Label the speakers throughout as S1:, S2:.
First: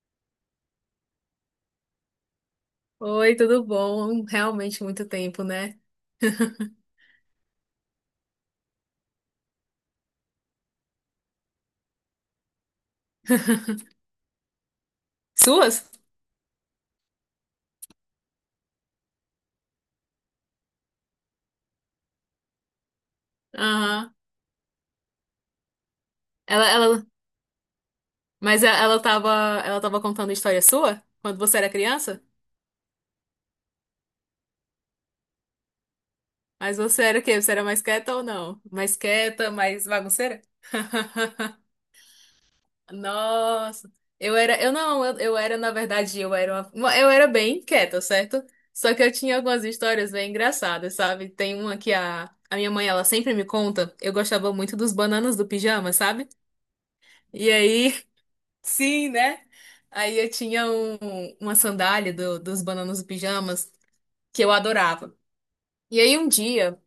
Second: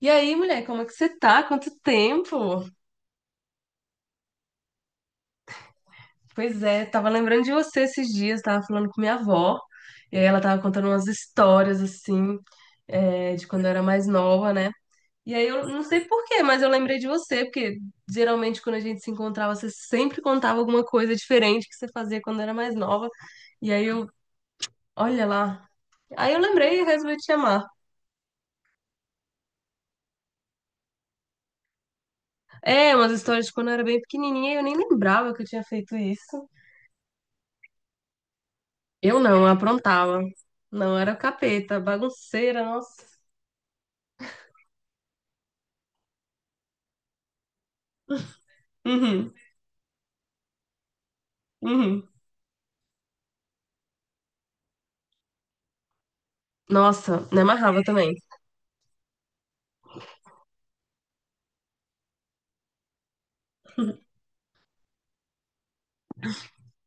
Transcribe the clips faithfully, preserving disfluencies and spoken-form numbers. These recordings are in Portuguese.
S1: E aí, mulher, como é que você tá? Quanto tempo?
S2: Oi, tudo bom? Realmente muito tempo, né?
S1: Pois é, tava lembrando de você esses dias, tava falando com minha avó, e aí ela tava contando umas histórias assim, é, de quando eu era mais nova, né? E aí eu não
S2: Suas?
S1: sei por quê, mas eu lembrei de você, porque geralmente quando a gente se encontrava, você sempre contava alguma coisa diferente que você fazia quando era mais nova. E aí eu,
S2: Aham.
S1: olha lá. Aí eu
S2: Ela,
S1: lembrei e
S2: ela,
S1: resolvi te chamar.
S2: mas e- ela tava, ela tava contando história sua quando você era criança?
S1: É, umas histórias de quando eu era bem pequenininha, e eu nem lembrava que eu tinha feito isso.
S2: Mas você era o quê? Você era mais quieta ou não? Mais
S1: Eu não, eu
S2: quieta, mais
S1: aprontava.
S2: bagunceira?
S1: Não, era capeta, bagunceira, nossa.
S2: Nossa, eu era, eu não, eu, eu era, na verdade, eu era uma- uma- eu era bem quieta, certo? Só que eu
S1: Uhum,
S2: tinha algumas histórias bem engraçadas, sabe? Tem uma que
S1: uhum.
S2: a, a minha mãe, ela sempre me conta, eu gostava muito dos bananas do pijama, sabe?
S1: Nossa, me
S2: E
S1: amarrava
S2: aí,
S1: também.
S2: sim, né? Aí eu tinha um- uma sandália do- dos Bananos e Pijamas que eu adorava. E aí um dia,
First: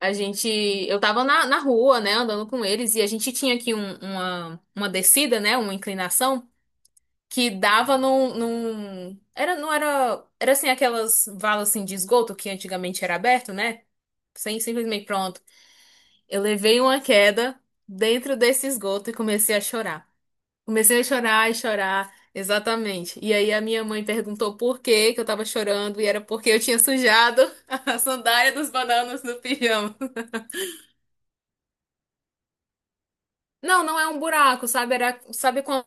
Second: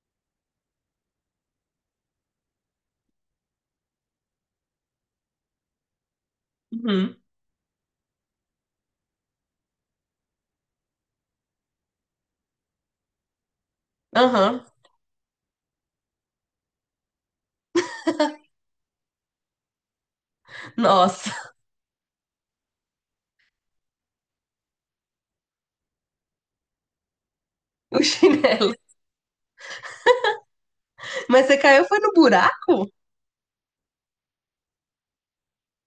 S2: a gente, eu tava na, na rua, né, andando com eles, e a gente tinha aqui um- uma, uma descida, né, uma inclinação,
S1: Uhum.
S2: que dava num, num- era, não era, era assim, aquelas valas assim, de esgoto que antigamente era aberto, né? Sem,
S1: Aham.
S2: Simplesmente pronto. Eu levei uma queda dentro desse esgoto e comecei a chorar. Comecei a
S1: Nossa,
S2: chorar e chorar, exatamente. E aí a minha mãe perguntou por que que eu tava chorando, e era porque eu tinha sujado a
S1: o
S2: sandália dos
S1: chinelo.
S2: bananos no pijama.
S1: Mas você caiu foi no buraco?
S2: Não, não é um buraco, sabe? Era, sabe quando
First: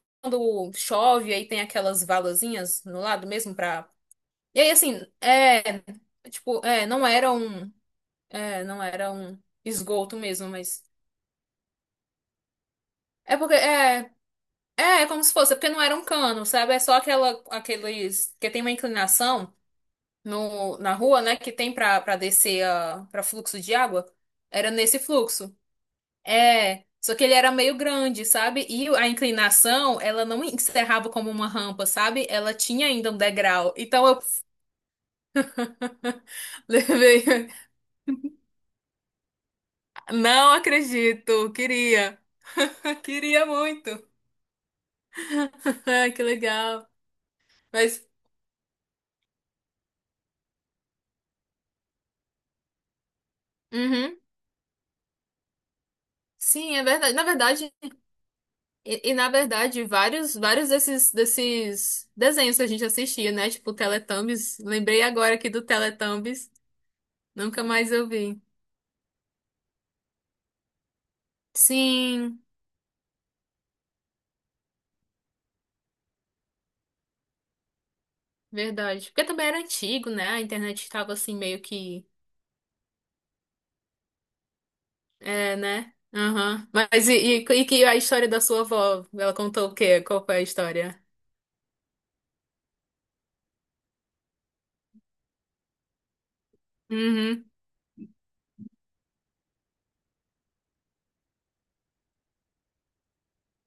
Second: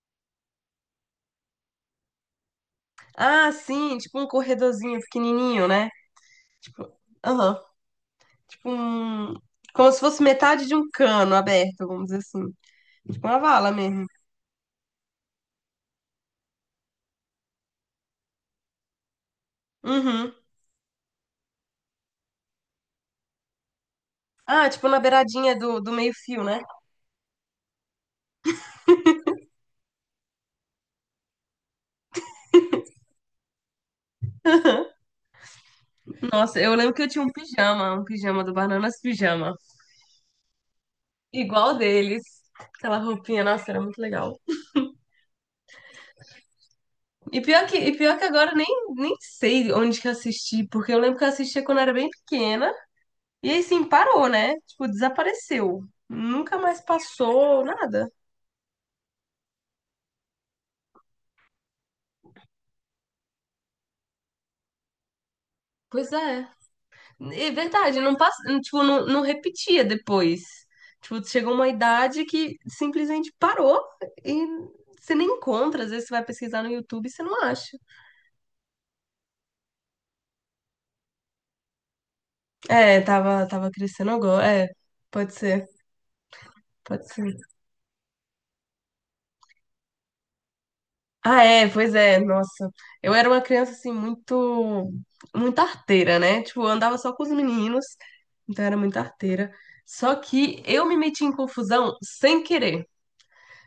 S2: chove, aí tem aquelas valazinhas no lado
S1: Ah,
S2: mesmo pra.
S1: sim, tipo um
S2: E aí,
S1: corredorzinho
S2: assim, é.
S1: pequenininho, né?
S2: Tipo, é,
S1: Tipo,
S2: não era
S1: aham.
S2: um. É,
S1: Tipo
S2: não era
S1: um...
S2: um
S1: Como se
S2: esgoto
S1: fosse
S2: mesmo,
S1: metade de
S2: mas.
S1: um cano aberto, vamos dizer assim. Tipo
S2: É
S1: uma
S2: porque,
S1: vala mesmo.
S2: é. É, é, como se fosse, é porque não era um cano, sabe? É só aquela, aqueles que tem uma inclinação
S1: Uhum.
S2: no, na rua, né, que tem pra, pra descer a, pra fluxo de água.
S1: Ah,
S2: Era
S1: tipo na
S2: nesse
S1: beiradinha
S2: fluxo.
S1: do, do meio-fio, né?
S2: É, só que ele era meio grande, sabe? E a inclinação, ela não encerrava como uma rampa, sabe? Ela tinha ainda um degrau. Então eu
S1: Nossa, eu lembro que eu tinha um
S2: levei.
S1: pijama, um pijama do Bananas Pijama.
S2: Não acredito,
S1: Igual
S2: queria.
S1: deles. Aquela roupinha,
S2: Queria
S1: nossa, era muito
S2: muito.
S1: legal.
S2: Que legal.
S1: E pior que, e
S2: Mas,
S1: pior que agora eu nem, nem sei onde que eu assisti, porque eu lembro que eu assistia quando eu era bem pequena. E aí, sim,
S2: uhum.
S1: parou, né? Tipo, desapareceu. Nunca
S2: Sim,
S1: mais
S2: é verdade. Na
S1: passou
S2: verdade,
S1: nada.
S2: E, e, na verdade, vários, vários desses, desses desenhos que a gente assistia, né? Tipo Teletubbies. Lembrei agora aqui do
S1: Pois é.
S2: Teletubbies.
S1: É
S2: Nunca mais
S1: verdade,
S2: eu
S1: não passa,
S2: vi.
S1: tipo, não, não repetia depois. Tipo, chegou uma idade
S2: Sim,
S1: que simplesmente parou e você nem encontra. Às vezes você vai pesquisar no YouTube e você não acha.
S2: verdade. Porque também era antigo, né? A internet estava assim meio que.
S1: É, tava, tava crescendo agora. É, pode
S2: É,
S1: ser,
S2: né? Aham.
S1: pode
S2: Mas e,
S1: ser.
S2: e, e que a história da sua avó? Ela contou o quê? Qual foi a história?
S1: Ah, é, pois é, nossa. Eu era uma criança, assim, muito, muito arteira, né? Tipo, eu andava só com os
S2: Uhum.
S1: meninos, então era muito arteira. Só que eu me meti em confusão sem querer.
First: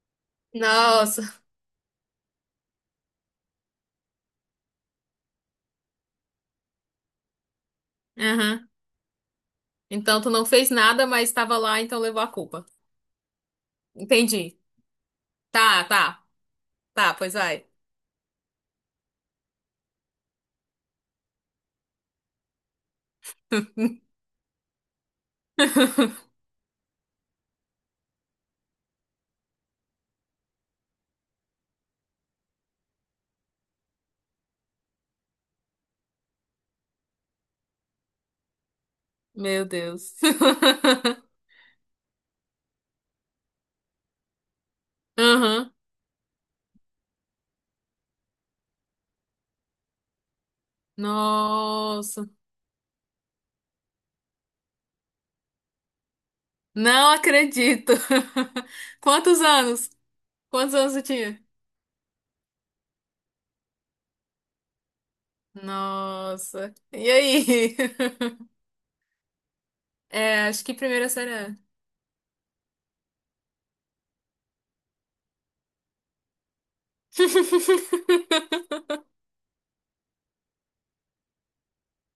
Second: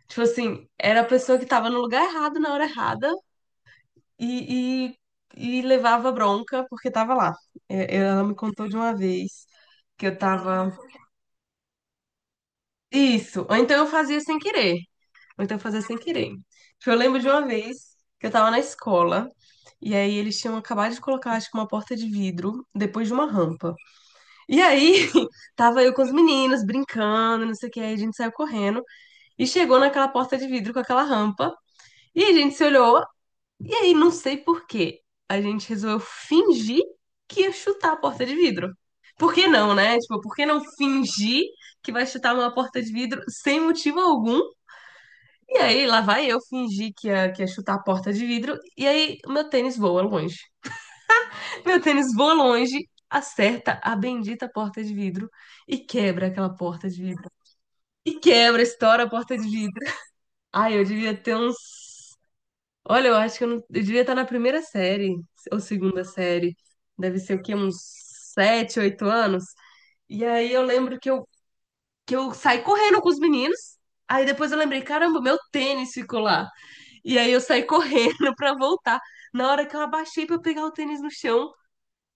S1: Tipo assim, era a
S2: Nossa.
S1: pessoa que tava no lugar errado na hora errada e, e, e levava bronca porque tava lá. É, ela me contou
S2: Aham.
S1: de uma vez que eu
S2: Então tu não
S1: tava.
S2: fez nada, mas estava lá, então levou a culpa.
S1: Isso, ou então eu fazia sem
S2: Entendi.
S1: querer. Ou então fazer
S2: Tá,
S1: sem
S2: tá.
S1: querer. Tipo, eu
S2: Tá,
S1: lembro de
S2: pois
S1: uma
S2: vai.
S1: vez que eu tava na escola, e aí eles tinham acabado de colocar, acho que uma porta de vidro depois de uma rampa. E aí tava eu com os meninos brincando, não sei o que, aí a gente saiu correndo e chegou naquela porta de vidro com aquela rampa, e a gente se olhou, e aí não sei por quê, a gente resolveu fingir que ia chutar a porta de vidro. Por que
S2: Meu
S1: não, né?
S2: Deus.
S1: Tipo, por que não fingir que vai chutar uma porta de vidro sem motivo algum? E
S2: Aham.
S1: aí, lá vai eu fingir que ia, que ia chutar a porta de vidro, e aí o meu tênis voa longe. Meu tênis
S2: Nossa.
S1: voa longe, acerta a bendita porta de vidro e quebra aquela porta de
S2: Não
S1: vidro.
S2: acredito.
S1: E quebra, estoura a porta
S2: Quantos
S1: de vidro.
S2: anos? Quantos
S1: Ai, eu
S2: anos eu
S1: devia ter
S2: tinha?
S1: uns. Olha, eu acho que eu, não... eu devia estar na primeira série, ou segunda série.
S2: Nossa. E
S1: Deve ser o quê? Uns
S2: aí?
S1: sete, oito anos. E
S2: É,
S1: aí eu
S2: acho que
S1: lembro que
S2: primeira
S1: eu,
S2: série, é.
S1: que eu saí correndo com os meninos. Aí depois eu lembrei, caramba, meu tênis ficou lá. E aí eu saí correndo pra voltar. Na hora que eu abaixei pra pegar o tênis no chão,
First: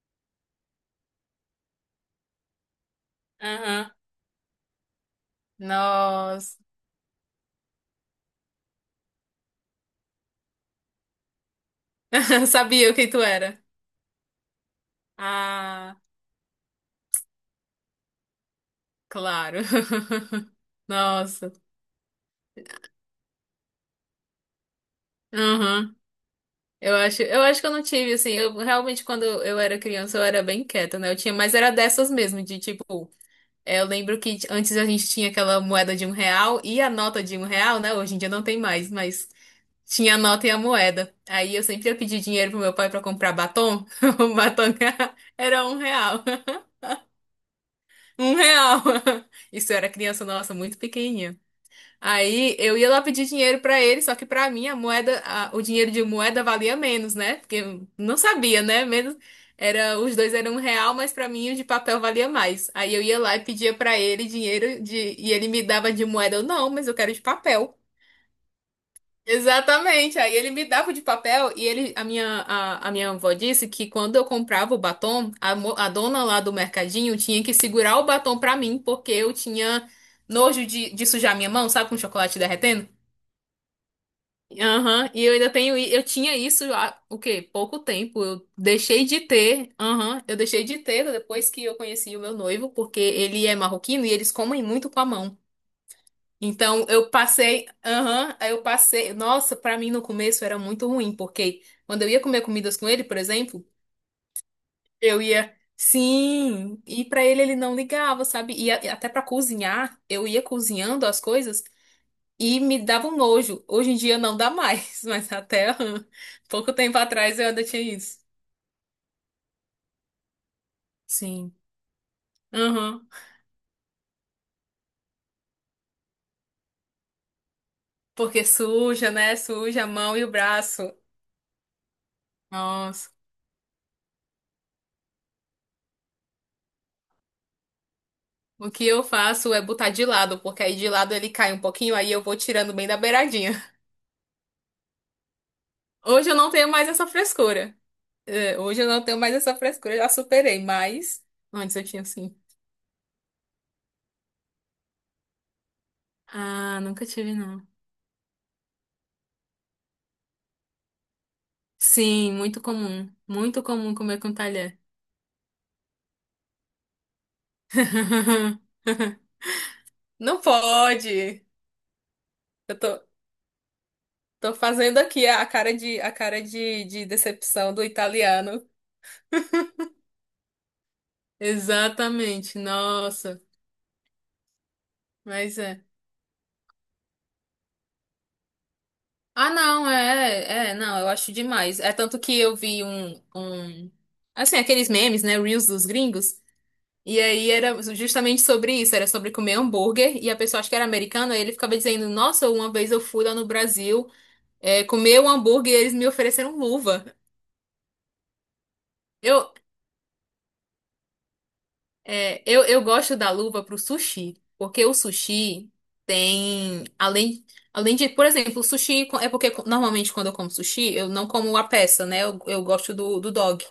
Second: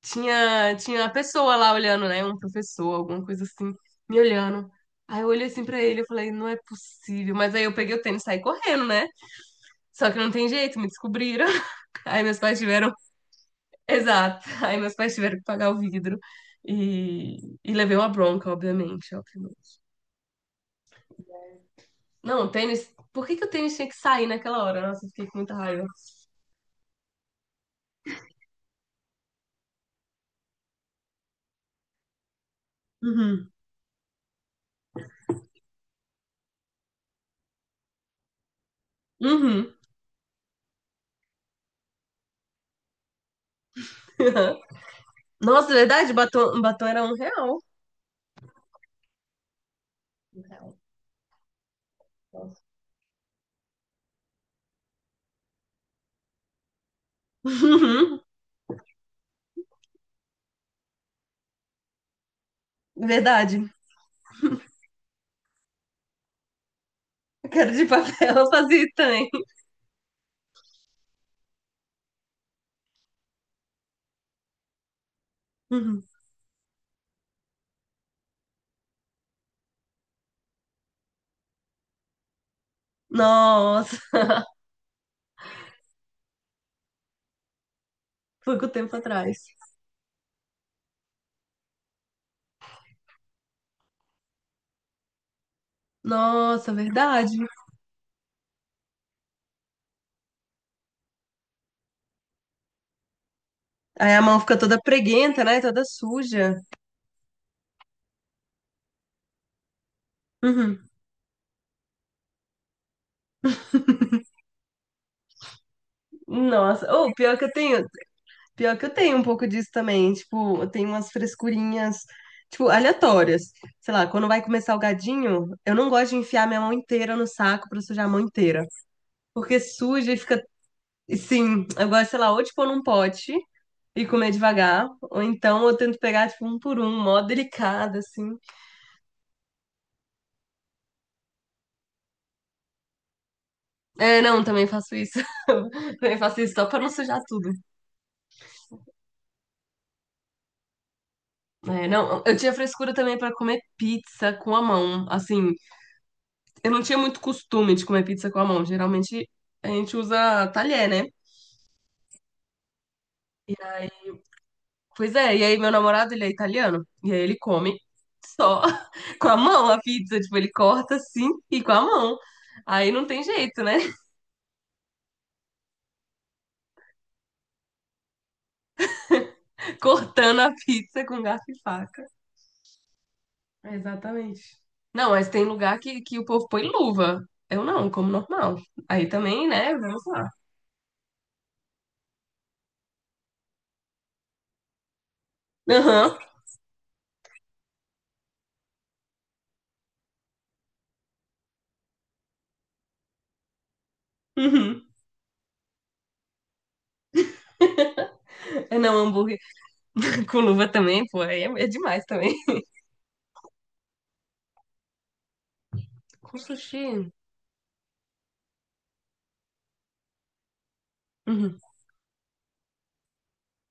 S1: tinha, tinha uma pessoa lá olhando, né? Um professor, alguma coisa assim,
S2: Aham.
S1: me olhando. Aí eu olhei assim pra ele, eu falei, não é
S2: Nossa.
S1: possível. Mas aí eu peguei o tênis e saí correndo, né? Só que não tem jeito, me descobriram. Aí meus pais tiveram.
S2: Sabia quem tu era.
S1: Exato. Aí meus pais tiveram que pagar o
S2: Ah,
S1: vidro. E, e levei uma bronca, obviamente,
S2: claro.
S1: obviamente.
S2: Nossa.
S1: Não, o tênis. Por que que o tênis tinha que sair naquela hora? Nossa, eu fiquei com muita raiva.
S2: Aham. Eu acho, eu acho que eu não tive, assim, eu realmente quando eu era criança eu era bem quieta, né? Eu tinha, mas era dessas mesmo, de tipo.
S1: Uhum.
S2: É, eu lembro que antes a gente tinha aquela moeda de um real e a nota de um real, né? Hoje em dia não tem mais, mas
S1: Uhum.
S2: tinha a nota e a moeda. Aí eu sempre ia pedir dinheiro pro meu pai pra comprar batom. O
S1: Aham.
S2: batom era
S1: Nossa, é
S2: um
S1: verdade,
S2: real.
S1: batom, batom era um real.
S2: Um real. Isso eu era criança,
S1: Um
S2: nossa,
S1: real.
S2: muito pequenininha. Aí
S1: Nossa.
S2: eu ia lá pedir dinheiro pra ele, só que pra mim a moeda, a- o dinheiro de moeda valia menos, né? Porque eu não
S1: Uhum.
S2: sabia, né? Menos era, os dois eram um real, mas pra mim o de papel valia mais. Aí eu ia lá e
S1: Verdade.
S2: pedia pra ele dinheiro de e ele me dava de moeda, eu não, mas eu quero de
S1: Quero
S2: papel.
S1: de papel eu fazia também.
S2: Exatamente. Aí ele me dava o de papel e ele, a minha, a, a minha avó disse que quando eu comprava o batom, a, mo- a
S1: Uhum.
S2: dona lá do mercadinho tinha que segurar o batom pra mim, porque eu tinha nojo de, de sujar minha mão, sabe, com chocolate derretendo?
S1: Nossa,
S2: Aham, e eu ainda tenho, i- eu tinha isso há, o quê? Pouco tempo. Eu
S1: foi com o tempo
S2: deixei de
S1: atrás.
S2: ter, aham, eu deixei de ter depois que eu conheci o meu noivo, porque ele é marroquino e eles comem muito com a mão.
S1: Nossa,
S2: Então eu
S1: verdade.
S2: passei, aham, aí eu passei, nossa, pra mim no começo era muito ruim, porque quando eu ia comer comidas com ele, por exemplo,
S1: Aí a mão fica toda
S2: eu
S1: preguenta,
S2: ia,
S1: né? Toda suja.
S2: sim, e pra ele ele não ligava, sabe? E a- até pra cozinhar, eu ia
S1: Uhum.
S2: cozinhando as coisas e me dava um nojo. Hoje em dia não dá mais, mas até hum, pouco
S1: Nossa,
S2: tempo
S1: ou pior
S2: atrás
S1: que
S2: eu
S1: eu
S2: ainda tinha
S1: tenho,
S2: isso.
S1: pior que eu tenho um pouco disso também. Tipo, eu tenho umas
S2: Sim.
S1: frescurinhas, tipo,
S2: Uhum.
S1: aleatórias. Sei lá, quando vai comer salgadinho, eu não gosto de enfiar minha mão inteira no saco pra sujar a mão
S2: Porque
S1: inteira.
S2: suja, né?
S1: Porque
S2: Suja a
S1: suja e
S2: mão e o
S1: fica
S2: braço.
S1: sim, eu gosto, sei lá, ou tipo num
S2: Nossa.
S1: pote e comer devagar, ou então eu tento pegar, tipo, um por um, mó delicado, assim.
S2: O que eu faço é botar de lado, porque aí de lado ele cai um pouquinho, aí eu vou tirando bem da beiradinha.
S1: É, não, também faço isso. Também
S2: Hoje eu
S1: faço
S2: não
S1: isso só
S2: tenho
S1: pra não
S2: mais essa
S1: sujar tudo.
S2: frescura. É, hoje eu não tenho mais essa frescura, eu já superei, mas antes eu
S1: É,
S2: tinha
S1: não,
S2: sim.
S1: eu tinha frescura também pra comer pizza com a mão. Assim, eu
S2: Ah,
S1: não tinha
S2: nunca
S1: muito
S2: tive, não.
S1: costume de comer pizza com a mão. Geralmente a gente usa talher, né?
S2: Sim, muito comum. Muito comum comer com talher.
S1: Pois é, e aí meu namorado, ele é italiano, e aí ele come só com a mão a pizza. Tipo,
S2: Não
S1: ele corta assim
S2: pode.
S1: e com a mão.
S2: Eu
S1: Aí
S2: tô,
S1: não tem jeito, né?
S2: tô fazendo aqui a cara de, a cara de, de decepção do italiano.
S1: Cortando a pizza com garfo e faca.
S2: Exatamente, nossa,
S1: Exatamente. Não, mas tem
S2: mas
S1: lugar
S2: é.
S1: que, que o povo põe luva. Eu não, como normal. Aí também,
S2: Ah,
S1: né?
S2: não,
S1: Vamos lá.
S2: é, é, não, eu acho demais. É tanto que eu vi um, um, assim, aqueles memes, né, Reels dos
S1: Aham.
S2: gringos, e aí era justamente sobre isso, era sobre comer hambúrguer, e a pessoa, acho que era americana, aí ele ficava dizendo, nossa, uma vez eu fui lá no Brasil, é,
S1: Uhum.
S2: comer um hambúrguer e eles me ofereceram luva.
S1: É, não, hambúrguer
S2: Eu,
S1: com luva também, pô. Aí é, é demais também.
S2: É, eu, eu gosto da luva pro sushi, porque o sushi
S1: Com sushi.
S2: tem, além, além de, por exemplo, o sushi co- é porque co- normalmente quando eu como sushi, eu não
S1: Uhum.
S2: como a peça, né? Eu, eu gosto do, do dog,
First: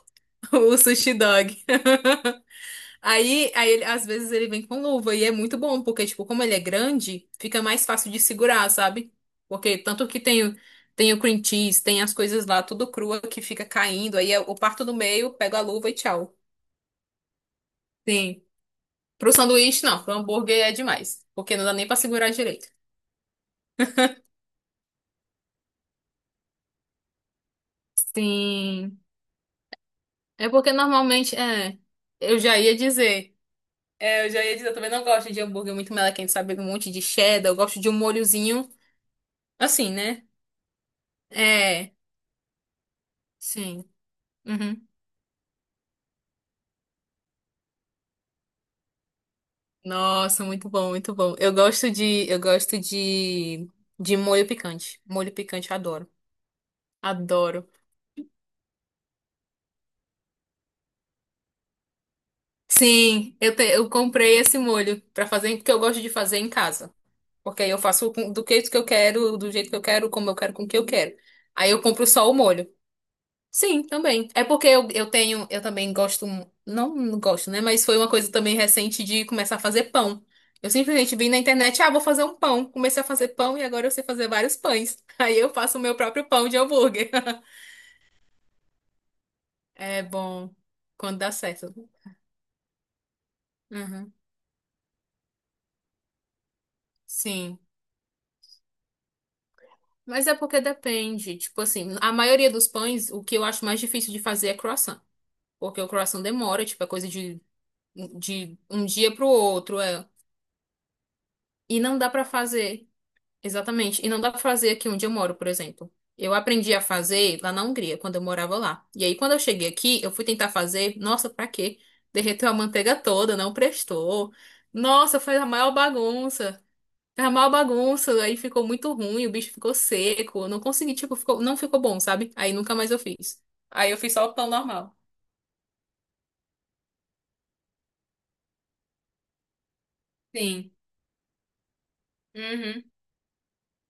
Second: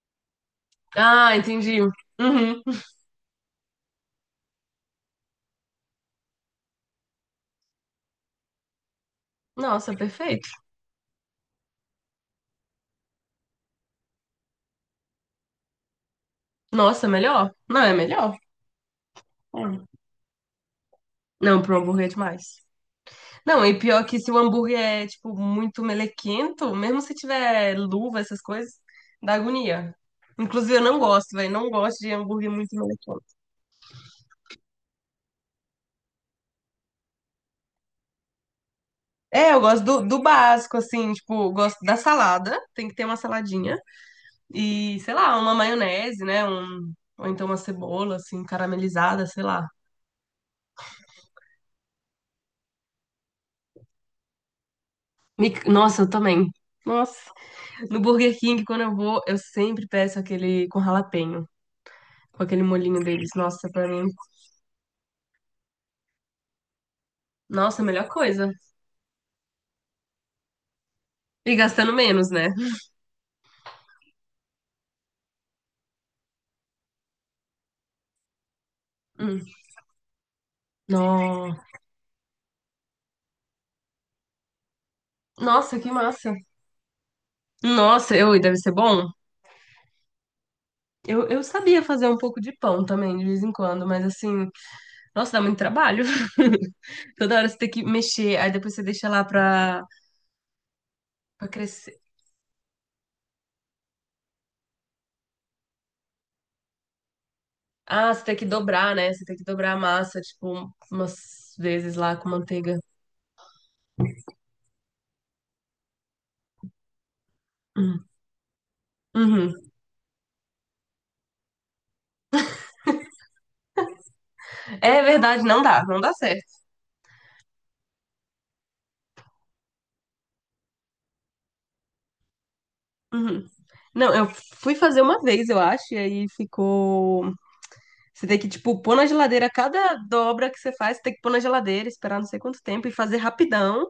S2: o sushi
S1: Ah,
S2: dog.
S1: entendi. Uhum.
S2: Aí, aí ele- às vezes ele vem com luva e é muito bom, porque, tipo, como ele é grande, fica mais fácil de segurar, sabe? Porque
S1: Nossa,
S2: tanto que tem,
S1: perfeito.
S2: o- tem o cream cheese, tem as coisas lá tudo crua que fica caindo, aí eu eu parto do meio, pego a luva e tchau.
S1: Nossa, melhor? Não, é melhor.
S2: Sim. Pro sanduíche,
S1: Hum.
S2: não. Pro hambúrguer é demais. Porque
S1: Não,
S2: não dá
S1: pro
S2: nem pra
S1: hambúrguer é
S2: segurar
S1: demais.
S2: direito.
S1: Não, e pior que se o hambúrguer é, tipo, muito melequento, mesmo se tiver luva, essas coisas,
S2: Sim.
S1: dá agonia.
S2: É porque
S1: Inclusive, eu não gosto,
S2: normalmente.
S1: velho. Não
S2: É,
S1: gosto de
S2: eu
S1: hambúrguer
S2: já
S1: muito
S2: ia
S1: melequento.
S2: dizer. É, eu já ia dizer, eu também não gosto de hambúrguer muito melequento, sabe? Um monte de cheddar. Eu gosto de um molhozinho.
S1: É, eu gosto
S2: Assim,
S1: do, do
S2: né?
S1: básico, assim, tipo, eu gosto
S2: É.
S1: da salada, tem que ter uma saladinha.
S2: Sim. Uhum.
S1: E, sei lá, uma maionese, né? Um, ou então uma cebola, assim, caramelizada, sei lá.
S2: Nossa, muito bom, muito bom. Eu gosto de. Eu gosto de. De molho picante. Molho
S1: Me-
S2: picante, eu
S1: nossa,
S2: adoro.
S1: eu também. Nossa.
S2: Adoro.
S1: No Burger King, quando eu vou, eu sempre peço aquele com jalapeño, com aquele molhinho deles.
S2: Sim, eu, te-
S1: Nossa, pra
S2: eu
S1: mim.
S2: comprei esse molho pra fazer, porque eu gosto de fazer em casa. Porque aí eu
S1: Nossa, a melhor
S2: faço com- do
S1: coisa.
S2: jeito que eu quero, do jeito que eu quero, como eu quero, com o que eu quero.
S1: E
S2: Aí eu
S1: gastando
S2: compro
S1: menos,
S2: só o
S1: né?
S2: molho. Sim, também. É porque eu, eu tenho, eu também gosto, não, não gosto, né? Mas foi uma coisa também recente de
S1: Hum.
S2: começar a fazer pão. Eu simplesmente vi na
S1: No-
S2: internet, ah, vou fazer um pão. Comecei a fazer pão e agora eu sei fazer vários pães. Aí eu faço
S1: nossa,
S2: o
S1: que
S2: meu próprio
S1: massa.
S2: pão de hambúrguer.
S1: Nossa, eu, e deve ser bom.
S2: É bom quando
S1: Eu,
S2: dá
S1: eu
S2: certo.
S1: sabia fazer um pouco de pão também, de vez em quando, mas
S2: Uhum.
S1: assim, nossa, dá muito trabalho. Toda hora você
S2: Sim.
S1: tem que mexer, aí depois você deixa lá pra,
S2: Mas é porque depende.
S1: pra
S2: Tipo assim,
S1: crescer.
S2: a maioria dos pães, o que eu acho mais difícil de fazer é croissant. Porque o croissant demora, tipo, é coisa de,
S1: Ah, você tem que
S2: de um
S1: dobrar, né?
S2: dia
S1: Você
S2: pro
S1: tem que dobrar a
S2: outro, é.
S1: massa, tipo, umas
S2: E
S1: vezes
S2: não dá
S1: lá
S2: pra
S1: com manteiga.
S2: fazer. Exatamente. E não dá pra fazer aqui onde eu moro, por exemplo. Eu aprendi a fazer lá na Hungria,
S1: Hum.
S2: quando eu morava lá. E aí, quando eu
S1: Uhum.
S2: cheguei aqui, eu fui tentar fazer. Nossa, pra quê? Derreteu a manteiga toda, não prestou.
S1: É
S2: Nossa, fez
S1: verdade,
S2: a
S1: não
S2: maior
S1: dá, não dá certo.
S2: bagunça. Fez a maior bagunça, aí ficou muito ruim, o bicho ficou seco. Eu não consegui, tipo, ficou, não ficou bom, sabe? Aí nunca mais eu fiz.
S1: Uhum.
S2: Aí eu fiz
S1: Não,
S2: só
S1: eu
S2: o pão
S1: fui
S2: normal.
S1: fazer uma vez, eu acho, e aí ficou. Você tem que, tipo, pôr na geladeira cada dobra que
S2: Sim.
S1: você faz, você tem que pôr na geladeira, esperar não sei quanto
S2: Uhum.
S1: tempo e fazer rapidão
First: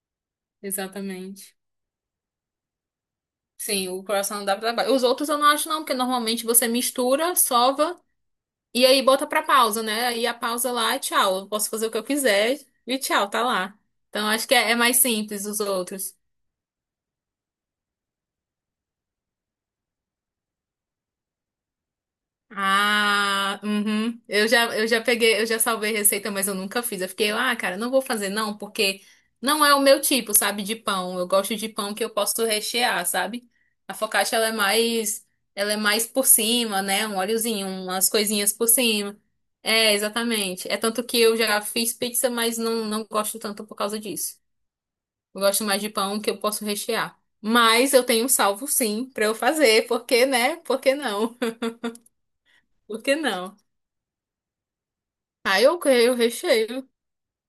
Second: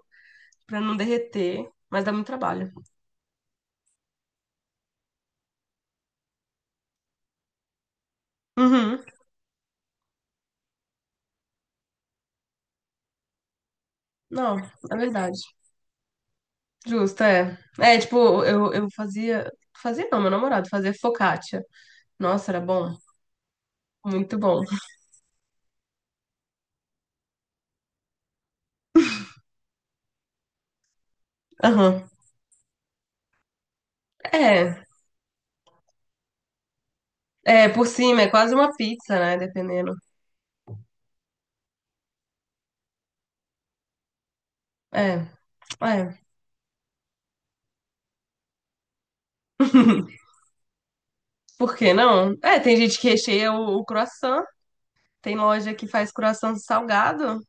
S1: pra não
S2: Exatamente.
S1: derreter, mas dá muito trabalho.
S2: Sim, o croissant dá pra trabalho. Os outros eu não acho não, porque normalmente você mistura, sova e aí
S1: Uhum.
S2: bota pra pausa, né? E a pausa lá é tchau. Eu posso fazer o que eu quiser e tchau, tá lá. Então acho que
S1: Não,
S2: é, é
S1: é
S2: mais
S1: verdade.
S2: simples os outros.
S1: Justo, é. É, tipo, eu, eu fazia. Fazia não, meu namorado fazia focaccia. Nossa, era bom.
S2: Ah, uhum.
S1: Muito
S2: Eu
S1: bom.
S2: já, eu já peguei, eu já salvei receita, mas eu nunca fiz. Eu fiquei, ah, cara, não vou fazer não, porque não é o meu tipo, sabe, de pão. Eu gosto de pão
S1: Aham.
S2: que eu posso rechear, sabe? A focaccia, ela é
S1: É,
S2: mais, ela é mais por cima, né? Um óleozinho,
S1: é, por
S2: umas
S1: cima, é
S2: coisinhas
S1: quase
S2: por
S1: uma
S2: cima.
S1: pizza, né? Dependendo.
S2: É, exatamente. É tanto que eu já fiz pizza, mas não, não gosto tanto por causa disso.
S1: É,
S2: Eu gosto mais de
S1: é.
S2: pão que eu posso rechear. Mas eu tenho um salvo sim pra eu fazer, porque, né? Por que não?
S1: Por que não? É, tem gente
S2: Por
S1: que
S2: que
S1: recheia
S2: não?
S1: o, o croissant. Tem
S2: Aí
S1: loja
S2: eu
S1: que faz
S2: creio, eu
S1: croissant
S2: recheio.
S1: salgado.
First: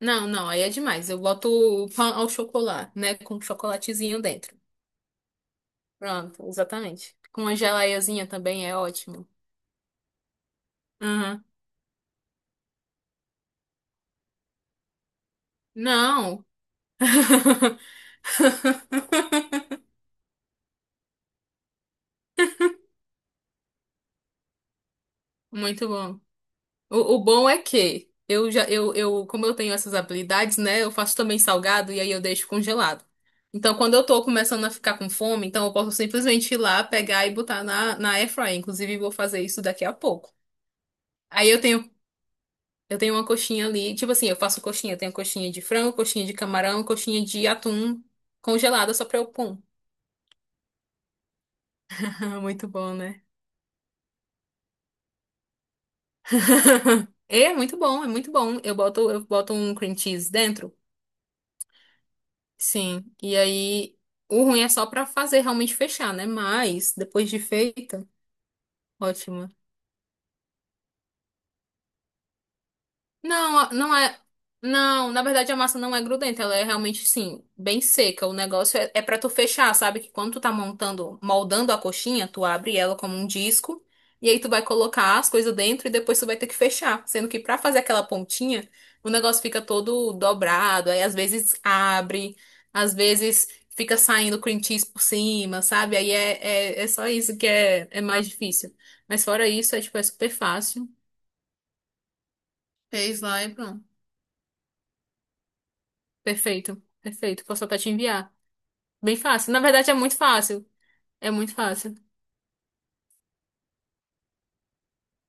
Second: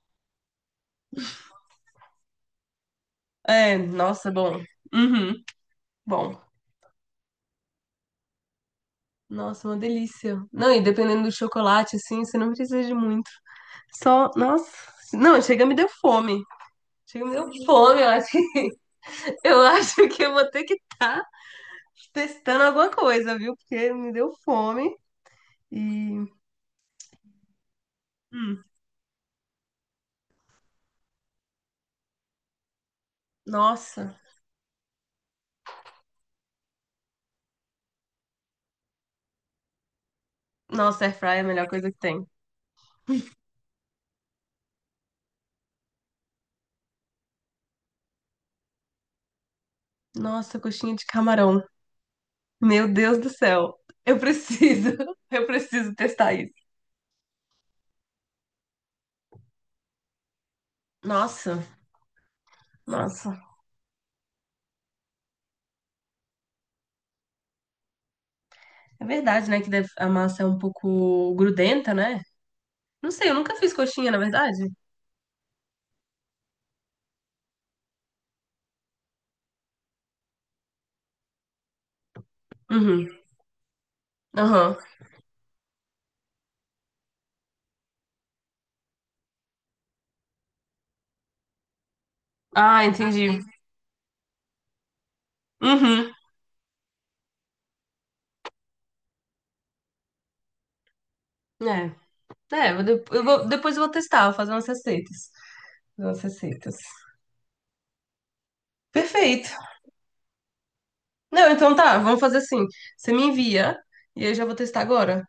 S2: Não, não, aí é demais. Eu boto o pão ao chocolate, né? Com
S1: É,
S2: chocolatezinho
S1: nossa, é
S2: dentro.
S1: bom. Uhum. Bom,
S2: Pronto, exatamente. Com uma gelaiazinha também é ótimo.
S1: nossa, uma delícia. Não, e dependendo do
S2: Aham.
S1: chocolate, assim, você não precisa de muito. Só, nossa. Não, chega, me deu fome.
S2: Não.
S1: Chega, me deu fome. Eu acho que, eu acho que eu vou ter que estar testando alguma coisa, viu? Porque me deu fome.
S2: Muito bom.
S1: E.
S2: O, o bom é que eu
S1: Hum,
S2: já, eu, eu, como eu tenho essas habilidades, né? Eu faço também salgado e aí eu deixo congelado. Então, quando eu
S1: nossa.
S2: tô começando a ficar com fome, então eu posso simplesmente ir lá, pegar e botar na, na airfryer. Inclusive, vou fazer isso daqui a pouco.
S1: Nossa, airfryer é a
S2: Aí eu
S1: melhor
S2: tenho
S1: coisa que tem.
S2: Eu tenho uma coxinha ali. Tipo assim, eu faço coxinha. Eu tenho coxinha de frango, coxinha de camarão, coxinha de atum congelada só pra eu pum.
S1: Nossa, coxinha de camarão.
S2: Muito
S1: Meu
S2: bom,
S1: Deus
S2: né?
S1: do céu. Eu preciso. Eu preciso testar isso.
S2: É muito bom, é muito bom. Eu boto, eu boto um cream cheese dentro.
S1: Nossa,
S2: Sim. E
S1: nossa.
S2: aí, o ruim é só pra fazer realmente fechar, né? Mas, depois de feita,
S1: É
S2: ótima.
S1: verdade, né? Que deve- a massa é um pouco grudenta, né? Não sei, eu nunca
S2: Não,
S1: fiz
S2: não
S1: coxinha, na
S2: é.
S1: verdade.
S2: Não, na verdade a massa não é grudenta, ela é realmente, sim, bem seca. O negócio é, é para tu fechar, sabe? Que quando tu tá montando, moldando a coxinha, tu abre ela
S1: Uhum.
S2: como um disco e aí tu vai
S1: Aham.
S2: colocar as coisas dentro e depois tu vai ter que fechar. Sendo que pra fazer aquela pontinha, o negócio fica todo dobrado, aí às vezes abre,
S1: Ah,
S2: às
S1: entendi.
S2: vezes fica saindo cream cheese por cima, sabe? Aí
S1: Uhum.
S2: é, é, é só isso que é, é mais difícil. Mas fora isso, é tipo, é super fácil.
S1: É. É, eu de-
S2: Fez
S1: eu
S2: lá
S1: vou-
S2: e
S1: depois eu
S2: pronto.
S1: vou testar, vou fazer umas receitas. Fazer umas receitas.
S2: Perfeito, perfeito. Posso até te enviar. Bem
S1: Perfeito.
S2: fácil. Na verdade, é muito fácil. É
S1: Não,
S2: muito
S1: então
S2: fácil.
S1: tá, vamos fazer assim. Você me envia e eu já vou testar agora.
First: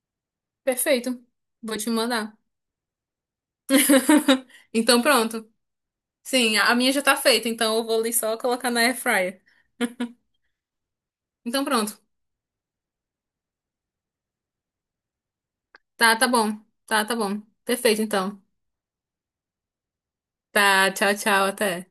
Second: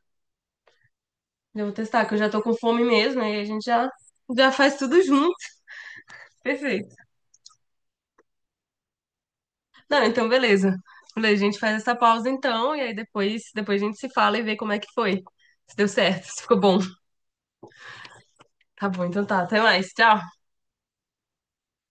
S2: Perfeito.
S1: Já vou
S2: Vou te
S1: testar, que eu já
S2: mandar.
S1: tô com fome mesmo, aí a gente já, já faz tudo
S2: Então,
S1: junto.
S2: pronto. Sim, a minha
S1: Perfeito.
S2: já tá feita, então eu vou ali só colocar na air fryer.
S1: Não, então beleza. Beleza, a gente
S2: Então,
S1: faz essa
S2: pronto.
S1: pausa então, e aí depois, depois a gente se fala e vê como é que foi. Se deu
S2: Tá,
S1: certo,
S2: tá
S1: se
S2: bom.
S1: ficou bom.
S2: Tá, tá bom. Perfeito, então.
S1: Tá bom, então tá. Até mais. Tchau.
S2: Tá, tchau, tchau, até.